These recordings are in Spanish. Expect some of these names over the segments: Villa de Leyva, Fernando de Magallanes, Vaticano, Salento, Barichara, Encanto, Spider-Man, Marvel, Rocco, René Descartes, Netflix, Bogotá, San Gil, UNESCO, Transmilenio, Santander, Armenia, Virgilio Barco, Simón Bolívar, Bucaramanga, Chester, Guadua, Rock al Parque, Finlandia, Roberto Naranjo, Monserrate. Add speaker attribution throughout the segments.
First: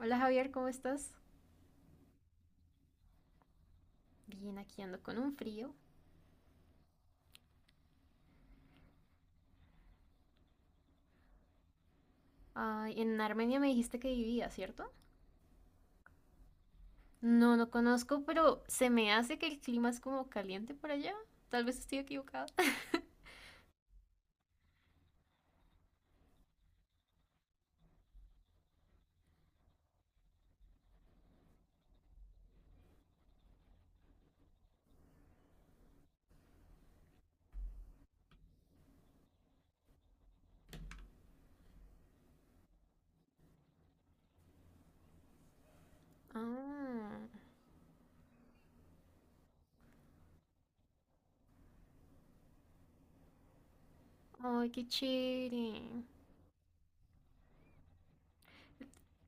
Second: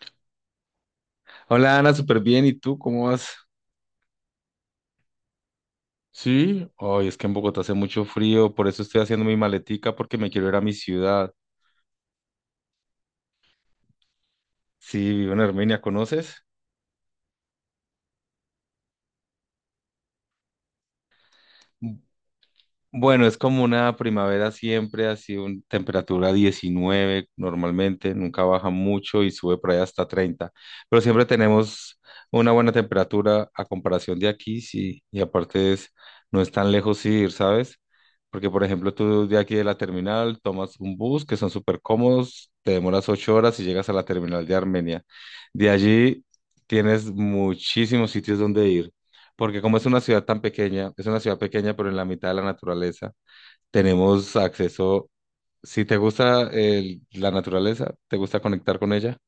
Speaker 1: Hola Javier, ¿cómo estás?
Speaker 2: Hola Ana, súper bien. ¿Y tú cómo vas?
Speaker 1: Bien, aquí ando con un frío.
Speaker 2: Sí, hoy es que en Bogotá hace mucho frío, por eso estoy haciendo mi maletica porque me quiero ir a mi ciudad.
Speaker 1: Ay, en Armenia me dijiste que vivía, ¿cierto?
Speaker 2: Sí, vivo en Armenia, ¿conoces?
Speaker 1: No, no conozco, pero se me hace que el clima es como caliente por allá. Tal vez estoy equivocada.
Speaker 2: Bueno, es como una primavera siempre, así un temperatura 19 normalmente, nunca baja mucho y sube por ahí hasta 30. Pero siempre tenemos una buena temperatura a comparación de aquí, sí, y aparte es, no es tan lejos ir, ¿sabes? Porque, por ejemplo, tú de aquí de la terminal tomas un bus que son súper cómodos, te demoras 8 horas y llegas a la terminal de Armenia. De allí tienes muchísimos sitios donde ir porque como es una ciudad tan pequeña, es una ciudad pequeña, pero en la mitad de la naturaleza, tenemos
Speaker 1: Ah, ay, qué
Speaker 2: acceso,
Speaker 1: chévere.
Speaker 2: si te gusta la naturaleza, te gusta conectar con ella,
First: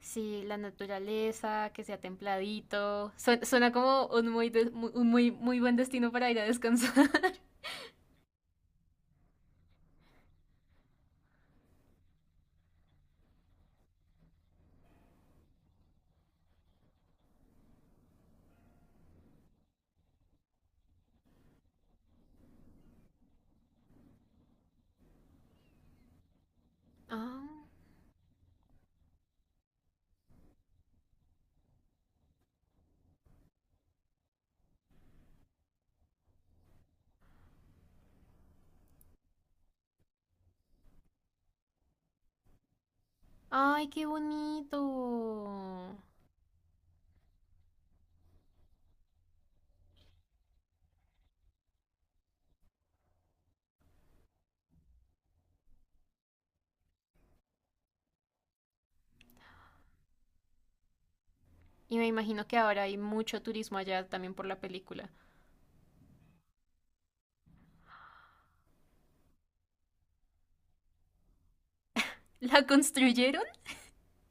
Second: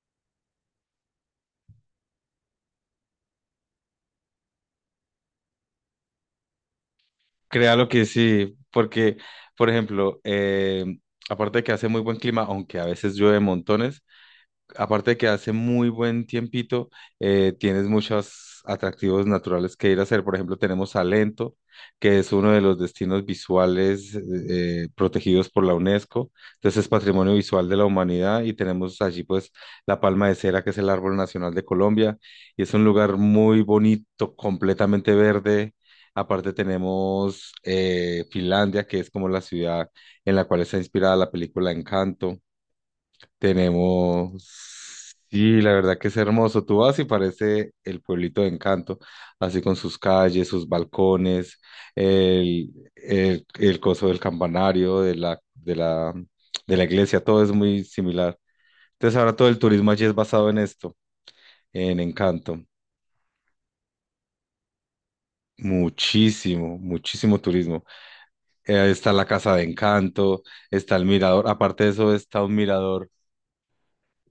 Speaker 1: Sí, la naturaleza, que sea templadito. Suena, como un muy, muy buen destino para ir a descansar.
Speaker 2: créalo que sí, porque, por ejemplo, aparte de que hace muy buen clima, aunque a veces llueve montones, aparte de que hace muy buen tiempito, tienes muchos atractivos naturales que ir a hacer. Por ejemplo, tenemos Salento, que es uno de los destinos visuales protegidos por la UNESCO. Entonces es Patrimonio
Speaker 1: Ah,
Speaker 2: Visual de la Humanidad y tenemos allí pues la palma de cera, que es el árbol nacional de Colombia. Y es un lugar muy bonito, completamente verde. Aparte tenemos Finlandia, que es como la ciudad en la cual está inspirada la película Encanto.
Speaker 1: ay, qué bonito.
Speaker 2: Tenemos, sí, la verdad que es hermoso. Tú vas y parece el pueblito de Encanto, así con sus calles, sus balcones, el coso del campanario, de la iglesia, todo es muy similar. Entonces ahora todo el turismo allí es basado en esto,
Speaker 1: Y
Speaker 2: en
Speaker 1: me imagino que
Speaker 2: Encanto.
Speaker 1: ahora hay mucho turismo allá también por la película.
Speaker 2: Muchísimo, muchísimo turismo. Está la casa de Encanto, está el mirador, aparte de eso está un
Speaker 1: ¿La
Speaker 2: mirador.
Speaker 1: construyeron?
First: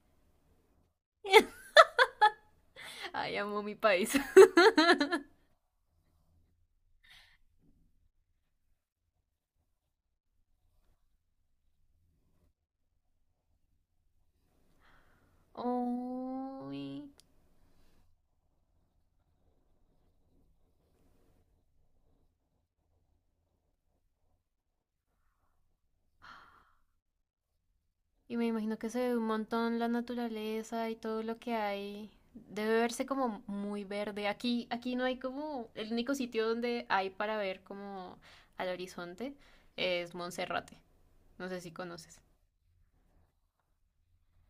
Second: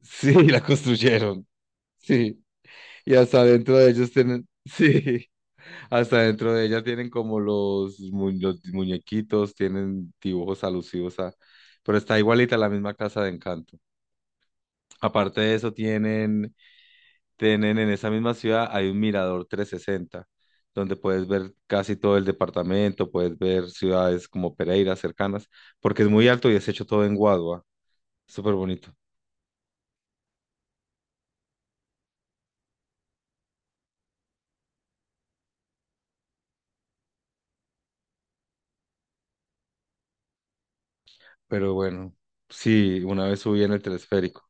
Speaker 2: Sí, la construyeron. Sí. Y
Speaker 1: Ay,
Speaker 2: hasta
Speaker 1: amo mi
Speaker 2: dentro de ellos
Speaker 1: país.
Speaker 2: tienen, sí, hasta dentro de ella tienen como los, los muñequitos, tienen dibujos alusivos a, pero está igualita la misma casa de Encanto. Aparte de eso, tienen,
Speaker 1: Uy,
Speaker 2: tienen en esa misma ciudad hay un mirador 360 donde puedes ver casi todo el departamento, puedes ver ciudades como Pereira cercanas, porque es muy alto y es hecho todo en Guadua,
Speaker 1: y me
Speaker 2: súper
Speaker 1: imagino que
Speaker 2: bonito.
Speaker 1: se ve un montón la naturaleza y todo lo que hay. Debe verse como muy verde. Aquí no hay como el único sitio donde hay para ver como al horizonte es Monserrate. No sé si
Speaker 2: Pero bueno,
Speaker 1: conoces.
Speaker 2: sí, una vez subí en el telesférico.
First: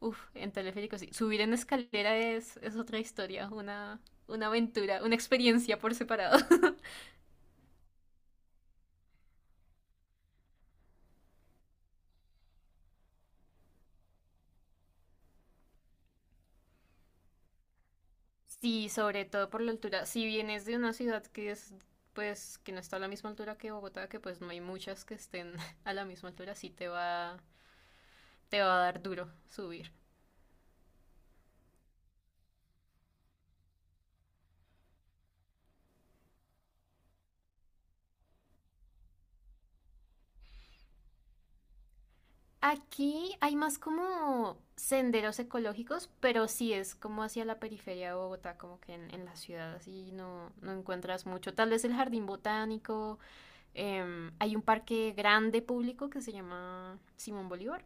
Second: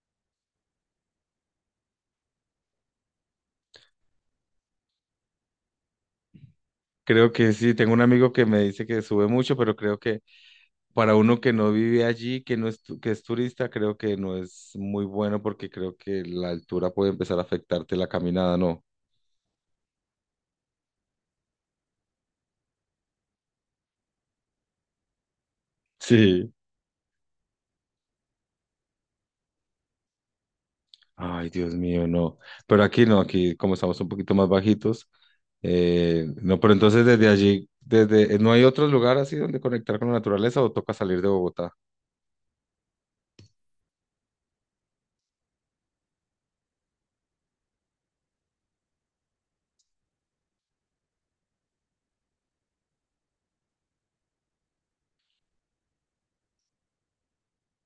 Speaker 1: Uf, en teleférico sí. Subir en escalera es otra historia, una aventura, una experiencia por separado.
Speaker 2: Creo que sí, tengo un amigo que me dice que sube mucho, pero creo que para uno que no vive allí, que no es, que es turista, creo que no es muy bueno porque creo que la altura puede empezar a afectarte la caminada, ¿no?
Speaker 1: Sí, sobre todo por la altura. Si vienes de una ciudad que es, pues, que no está a la misma altura que Bogotá, que pues no hay muchas que estén a la misma
Speaker 2: Sí.
Speaker 1: altura, sí te va a dar duro subir.
Speaker 2: Ay, Dios mío, no. Pero aquí no, aquí como estamos un poquito más bajitos, no, pero entonces desde allí, desde, ¿no hay otro lugar así donde conectar con la naturaleza o toca salir de Bogotá?
Speaker 1: Aquí hay más como senderos ecológicos, pero sí es como hacia la periferia de Bogotá, como que en la ciudad así no, no encuentras mucho. Tal vez el jardín botánico, hay un parque grande público que se llama Simón Bolívar.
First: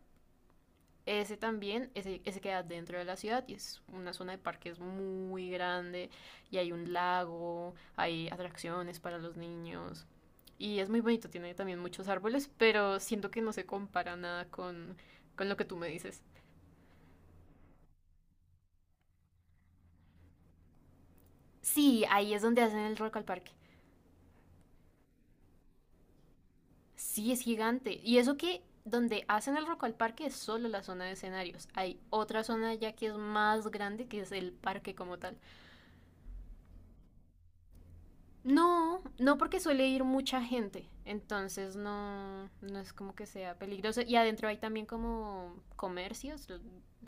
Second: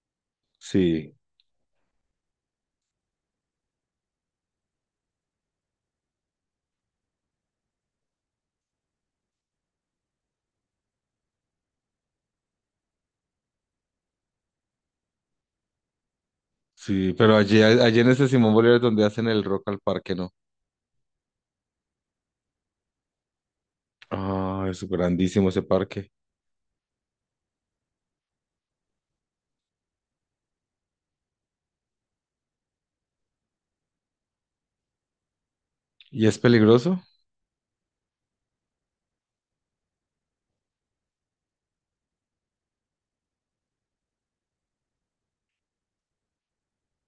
Speaker 2: Sí,
Speaker 1: Ese también, ese queda dentro de la ciudad y es una zona de parques muy grande, y hay un lago, hay atracciones para los niños, y es muy bonito, tiene también muchos árboles, pero siento que no se compara nada con, con lo que tú me dices.
Speaker 2: sí, pero allí, allí en ese Simón Bolívar es donde hacen el Rock al Parque, ¿no?
Speaker 1: Sí, ahí es donde hacen el Rock al Parque.
Speaker 2: Ah, es grandísimo ese parque.
Speaker 1: Sí, es gigante. Y eso que donde hacen el Rock al Parque es solo la zona de escenarios. Hay otra zona ya que es más grande, que es el parque como tal.
Speaker 2: ¿Y es peligroso?
Speaker 1: No, no porque suele ir mucha gente, entonces no, no es como que sea peligroso. Y adentro hay también como comercios,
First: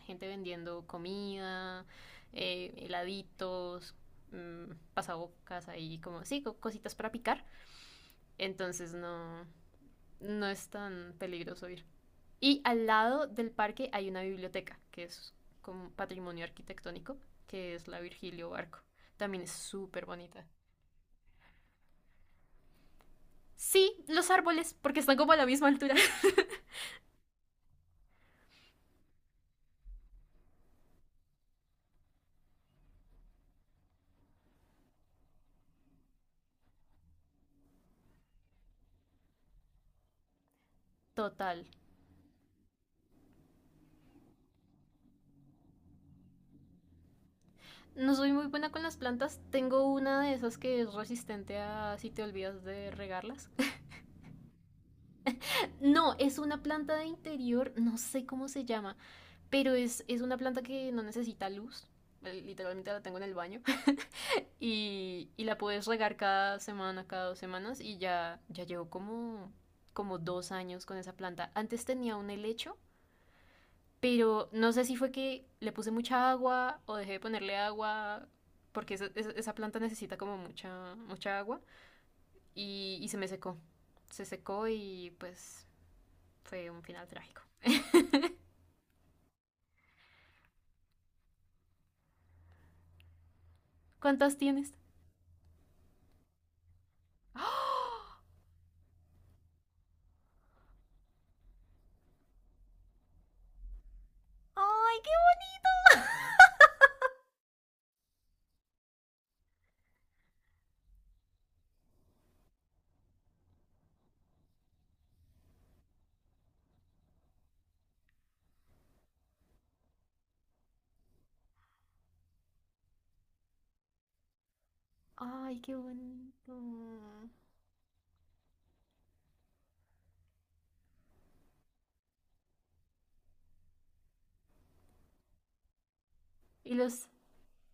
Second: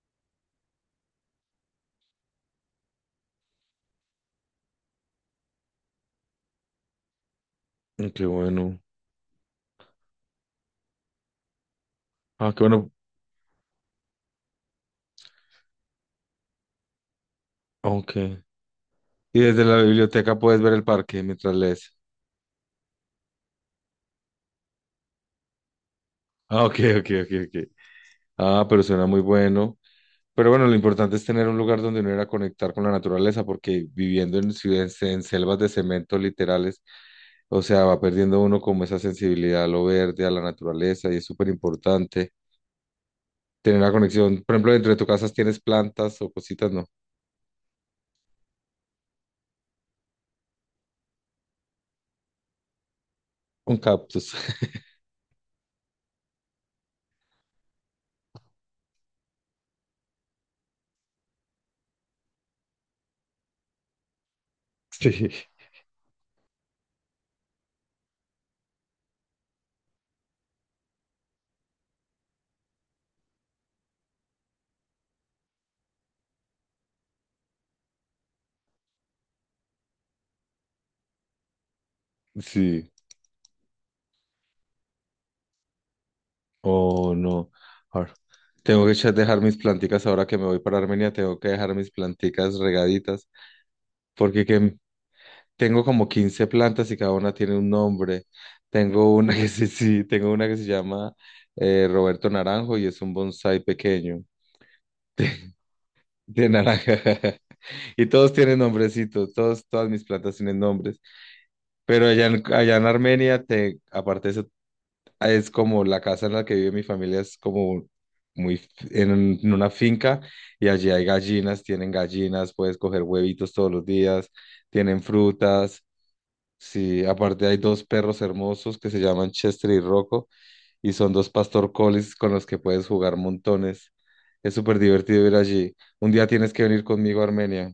Speaker 1: gente vendiendo comida, heladitos, pasabocas ahí, como, sí, cositas para picar.
Speaker 2: Mm, qué bueno.
Speaker 1: Entonces no, no es tan peligroso ir.
Speaker 2: Ah,
Speaker 1: Y
Speaker 2: qué
Speaker 1: al
Speaker 2: bueno.
Speaker 1: lado del parque hay una biblioteca, que es como patrimonio arquitectónico, que es la
Speaker 2: Aunque.
Speaker 1: Virgilio Barco.
Speaker 2: Y
Speaker 1: También es
Speaker 2: desde la
Speaker 1: súper
Speaker 2: biblioteca
Speaker 1: bonita.
Speaker 2: puedes ver el parque mientras lees.
Speaker 1: Sí, los árboles, porque están como a la misma altura.
Speaker 2: Ah, ok, ok, ok, ok. Ah, pero suena muy bueno. Pero bueno, lo importante es tener un lugar donde uno ir a conectar con la naturaleza, porque viviendo en ciudades, en selvas de cemento literales, o sea, va perdiendo uno como esa sensibilidad a lo verde, a la naturaleza, y es súper
Speaker 1: Total.
Speaker 2: importante tener una conexión. Por ejemplo, entre tu casa tienes plantas o cositas, no,
Speaker 1: No soy muy buena con las plantas. Tengo una de esas que es resistente a si te olvidas de regarlas.
Speaker 2: un cactus.
Speaker 1: No, es una planta de interior, no sé cómo se llama, pero es una planta que no necesita luz. Literalmente la tengo en el baño.
Speaker 2: Sí.
Speaker 1: Y la puedes regar cada semana, cada 2 semanas. Y ya, ya llevo como 2 años con esa planta. Antes tenía un helecho. Pero no sé si fue que le puse mucha agua o dejé de ponerle agua, porque esa planta necesita como mucha, mucha agua,
Speaker 2: Sí.
Speaker 1: y se me secó. Se secó y pues fue un final
Speaker 2: Oh,
Speaker 1: trágico.
Speaker 2: no. Ahora, tengo que dejar mis planticas ahora que me voy para Armenia, tengo que dejar mis planticas regaditas,
Speaker 1: ¿Cuántas
Speaker 2: porque
Speaker 1: tienes?
Speaker 2: que tengo como 15 plantas y cada una tiene un nombre. Tengo una sí, tengo una que se llama Roberto Naranjo y es un bonsái pequeño
Speaker 1: Ay, qué
Speaker 2: de naranja. Y todos tienen nombrecitos, todos, todas mis plantas tienen nombres. Pero allá en Armenia, te, aparte de eso, es como la casa en la que vive mi familia es como en, en una finca y allí hay gallinas, tienen gallinas, puedes coger huevitos todos los días, tienen
Speaker 1: Ay, qué
Speaker 2: frutas. Sí,
Speaker 1: bonito.
Speaker 2: aparte hay dos perros hermosos que se llaman Chester y Rocco y son dos pastor colis con los que puedes jugar montones. Es súper divertido ir allí. Un día tienes que
Speaker 1: Y
Speaker 2: venir
Speaker 1: los...
Speaker 2: conmigo a Armenia.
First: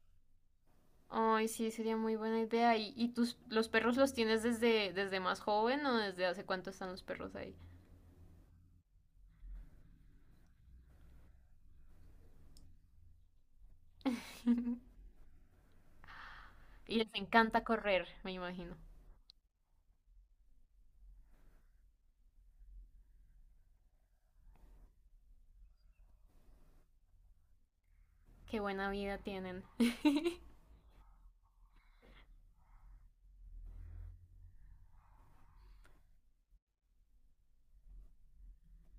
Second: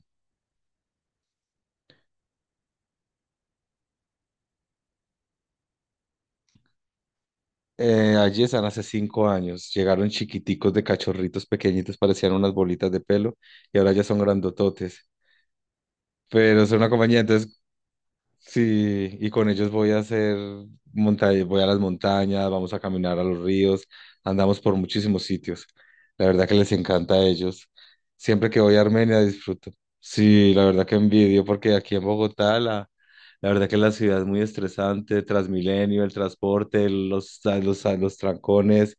Speaker 1: Ay, sí, sería muy buena idea. ¿Y los perros los tienes desde, más joven o desde hace cuánto están los perros ahí?
Speaker 2: Allí están hace 5 años. Llegaron chiquiticos de cachorritos pequeñitos, parecían unas bolitas de pelo y ahora ya son grandototes. Pero son una
Speaker 1: Y les
Speaker 2: compañía, entonces
Speaker 1: encanta correr, me imagino.
Speaker 2: sí, y con ellos voy a hacer montaña, voy a las montañas, vamos a caminar a los ríos, andamos por muchísimos sitios. La verdad que les encanta a ellos. Siempre
Speaker 1: Qué
Speaker 2: que voy a
Speaker 1: buena vida
Speaker 2: Armenia
Speaker 1: tienen.
Speaker 2: disfruto. Sí, la verdad que envidio porque aquí en Bogotá la, la verdad que la ciudad es muy estresante, Transmilenio, el transporte, los trancones,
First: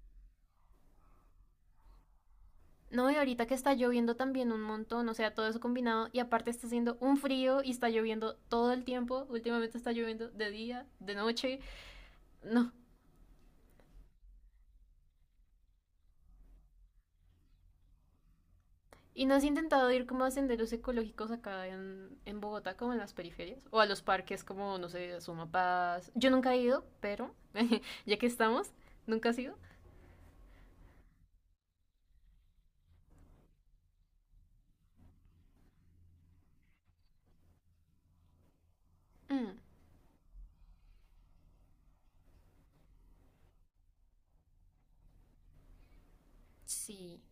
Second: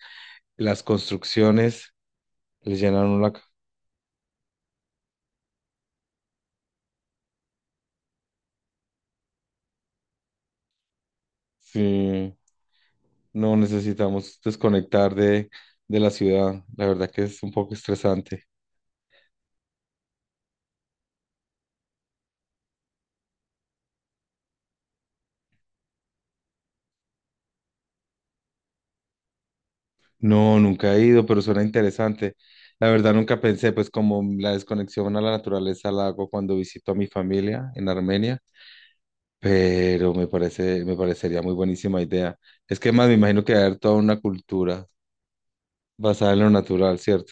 Speaker 2: las construcciones, les llenan
Speaker 1: No, y
Speaker 2: una... ca-
Speaker 1: ahorita que está lloviendo también un montón, o sea, todo eso combinado, y aparte está haciendo un frío y está lloviendo todo el tiempo, últimamente está lloviendo de día, de noche,
Speaker 2: Sí.
Speaker 1: no.
Speaker 2: No necesitamos desconectar de la ciudad. La verdad que es un poco estresante.
Speaker 1: ¿Y no has intentado ir como a senderos ecológicos acá en Bogotá, como en las periferias? O a los parques como, no sé, a yo nunca he ido, pero ya que estamos, nunca has ido.
Speaker 2: No, nunca he ido, pero suena interesante. La verdad nunca pensé, pues como la desconexión a la naturaleza la hago cuando visito a mi familia en Armenia,
Speaker 1: Mm,
Speaker 2: pero me parecería muy buenísima idea. Es que más me imagino que va a haber toda una cultura basada en lo natural,
Speaker 1: sí.
Speaker 2: ¿cierto?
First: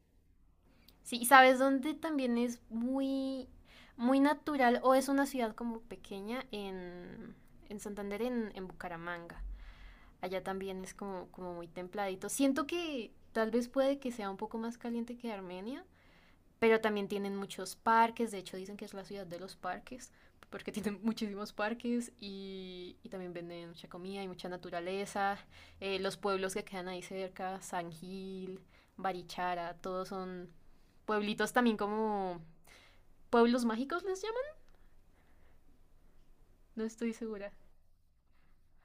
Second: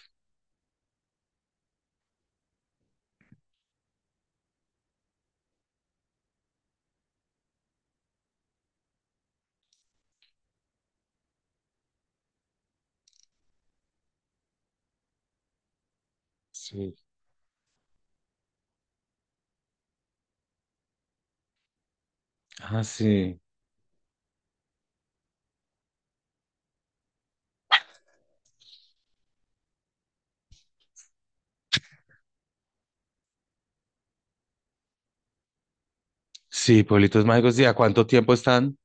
Speaker 1: Sí, ¿sabes dónde también es muy, muy natural o es una ciudad como pequeña en Santander, en Bucaramanga? Allá también es como muy templadito. Siento que tal vez puede que sea un poco más caliente que Armenia, pero
Speaker 2: Sí.
Speaker 1: también tienen muchos parques, de hecho dicen que es la ciudad de los parques, porque tienen muchísimos parques
Speaker 2: Ah,
Speaker 1: y también
Speaker 2: sí.
Speaker 1: venden mucha comida y mucha naturaleza. Los pueblos que quedan ahí cerca, San Gil, Barichara, todos son pueblitos también como pueblos mágicos les llaman,
Speaker 2: Sí,
Speaker 1: no estoy
Speaker 2: pueblitos
Speaker 1: segura.
Speaker 2: mágicos. ¿Y a cuánto tiempo están?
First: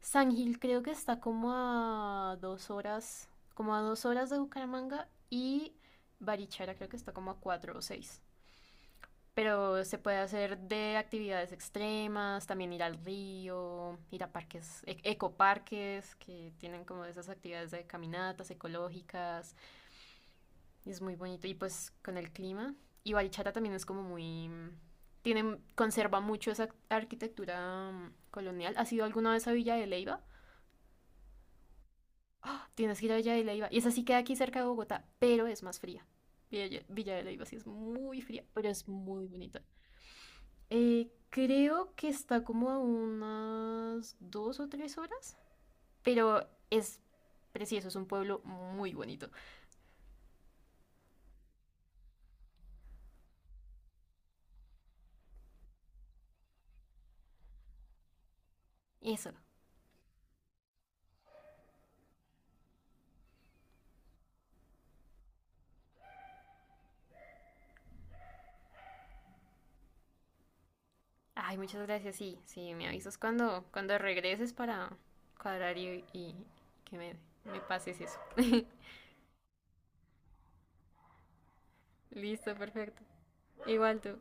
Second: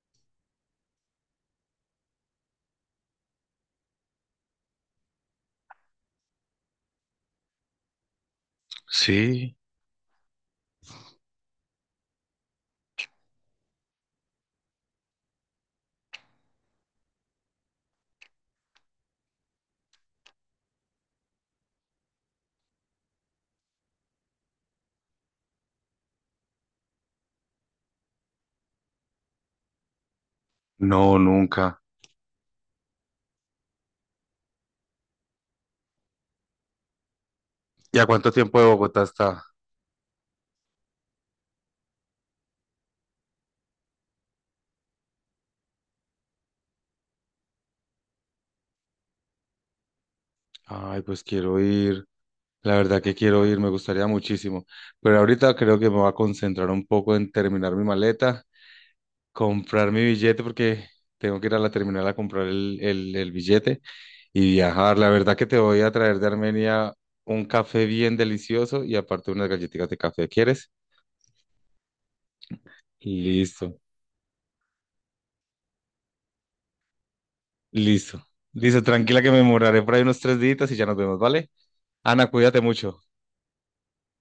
Speaker 1: San Gil creo que está como a 2 horas, como a 2 horas de Bucaramanga, y Barichara creo que está como a cuatro o seis.
Speaker 2: Sí,
Speaker 1: Pero se puede hacer de actividades extremas, también ir al río, ir a parques, ecoparques, que tienen como esas actividades de caminatas ecológicas. Y es muy bonito. Y pues con el clima. Y Barichara también es como muy. Tiene, conserva mucho esa arquitectura colonial. ¿Has ido alguna vez a Villa de Leyva?
Speaker 2: no, nunca.
Speaker 1: Tienes que ir a Villa de Leyva. Y esa sí queda aquí cerca de Bogotá, pero es más fría. Villa de Leyva sí es
Speaker 2: ¿Y a
Speaker 1: muy
Speaker 2: cuánto
Speaker 1: fría,
Speaker 2: tiempo de
Speaker 1: pero es
Speaker 2: Bogotá
Speaker 1: muy
Speaker 2: está?
Speaker 1: bonita. Creo que está como a unas 2 o 3 horas, pero es precioso, es un pueblo muy bonito.
Speaker 2: Ay, pues quiero ir. La verdad que quiero ir, me gustaría muchísimo. Pero ahorita creo que me voy a concentrar un poco en terminar mi maleta,
Speaker 1: Eso.
Speaker 2: comprar mi billete porque tengo que ir a la terminal a comprar el billete y viajar. La verdad que te voy a traer de Armenia un café bien delicioso y aparte unas galletitas de café. ¿Quieres?
Speaker 1: Ay, muchas gracias. Sí, sí, me avisas cuando,
Speaker 2: Listo,
Speaker 1: cuando regreses para cuadrar y que me pases eso.
Speaker 2: listo. Listo, tranquila que me moraré por ahí unos 3 días y ya nos vemos, ¿vale? Ana,
Speaker 1: Listo,
Speaker 2: cuídate mucho.
Speaker 1: perfecto. Igual tú.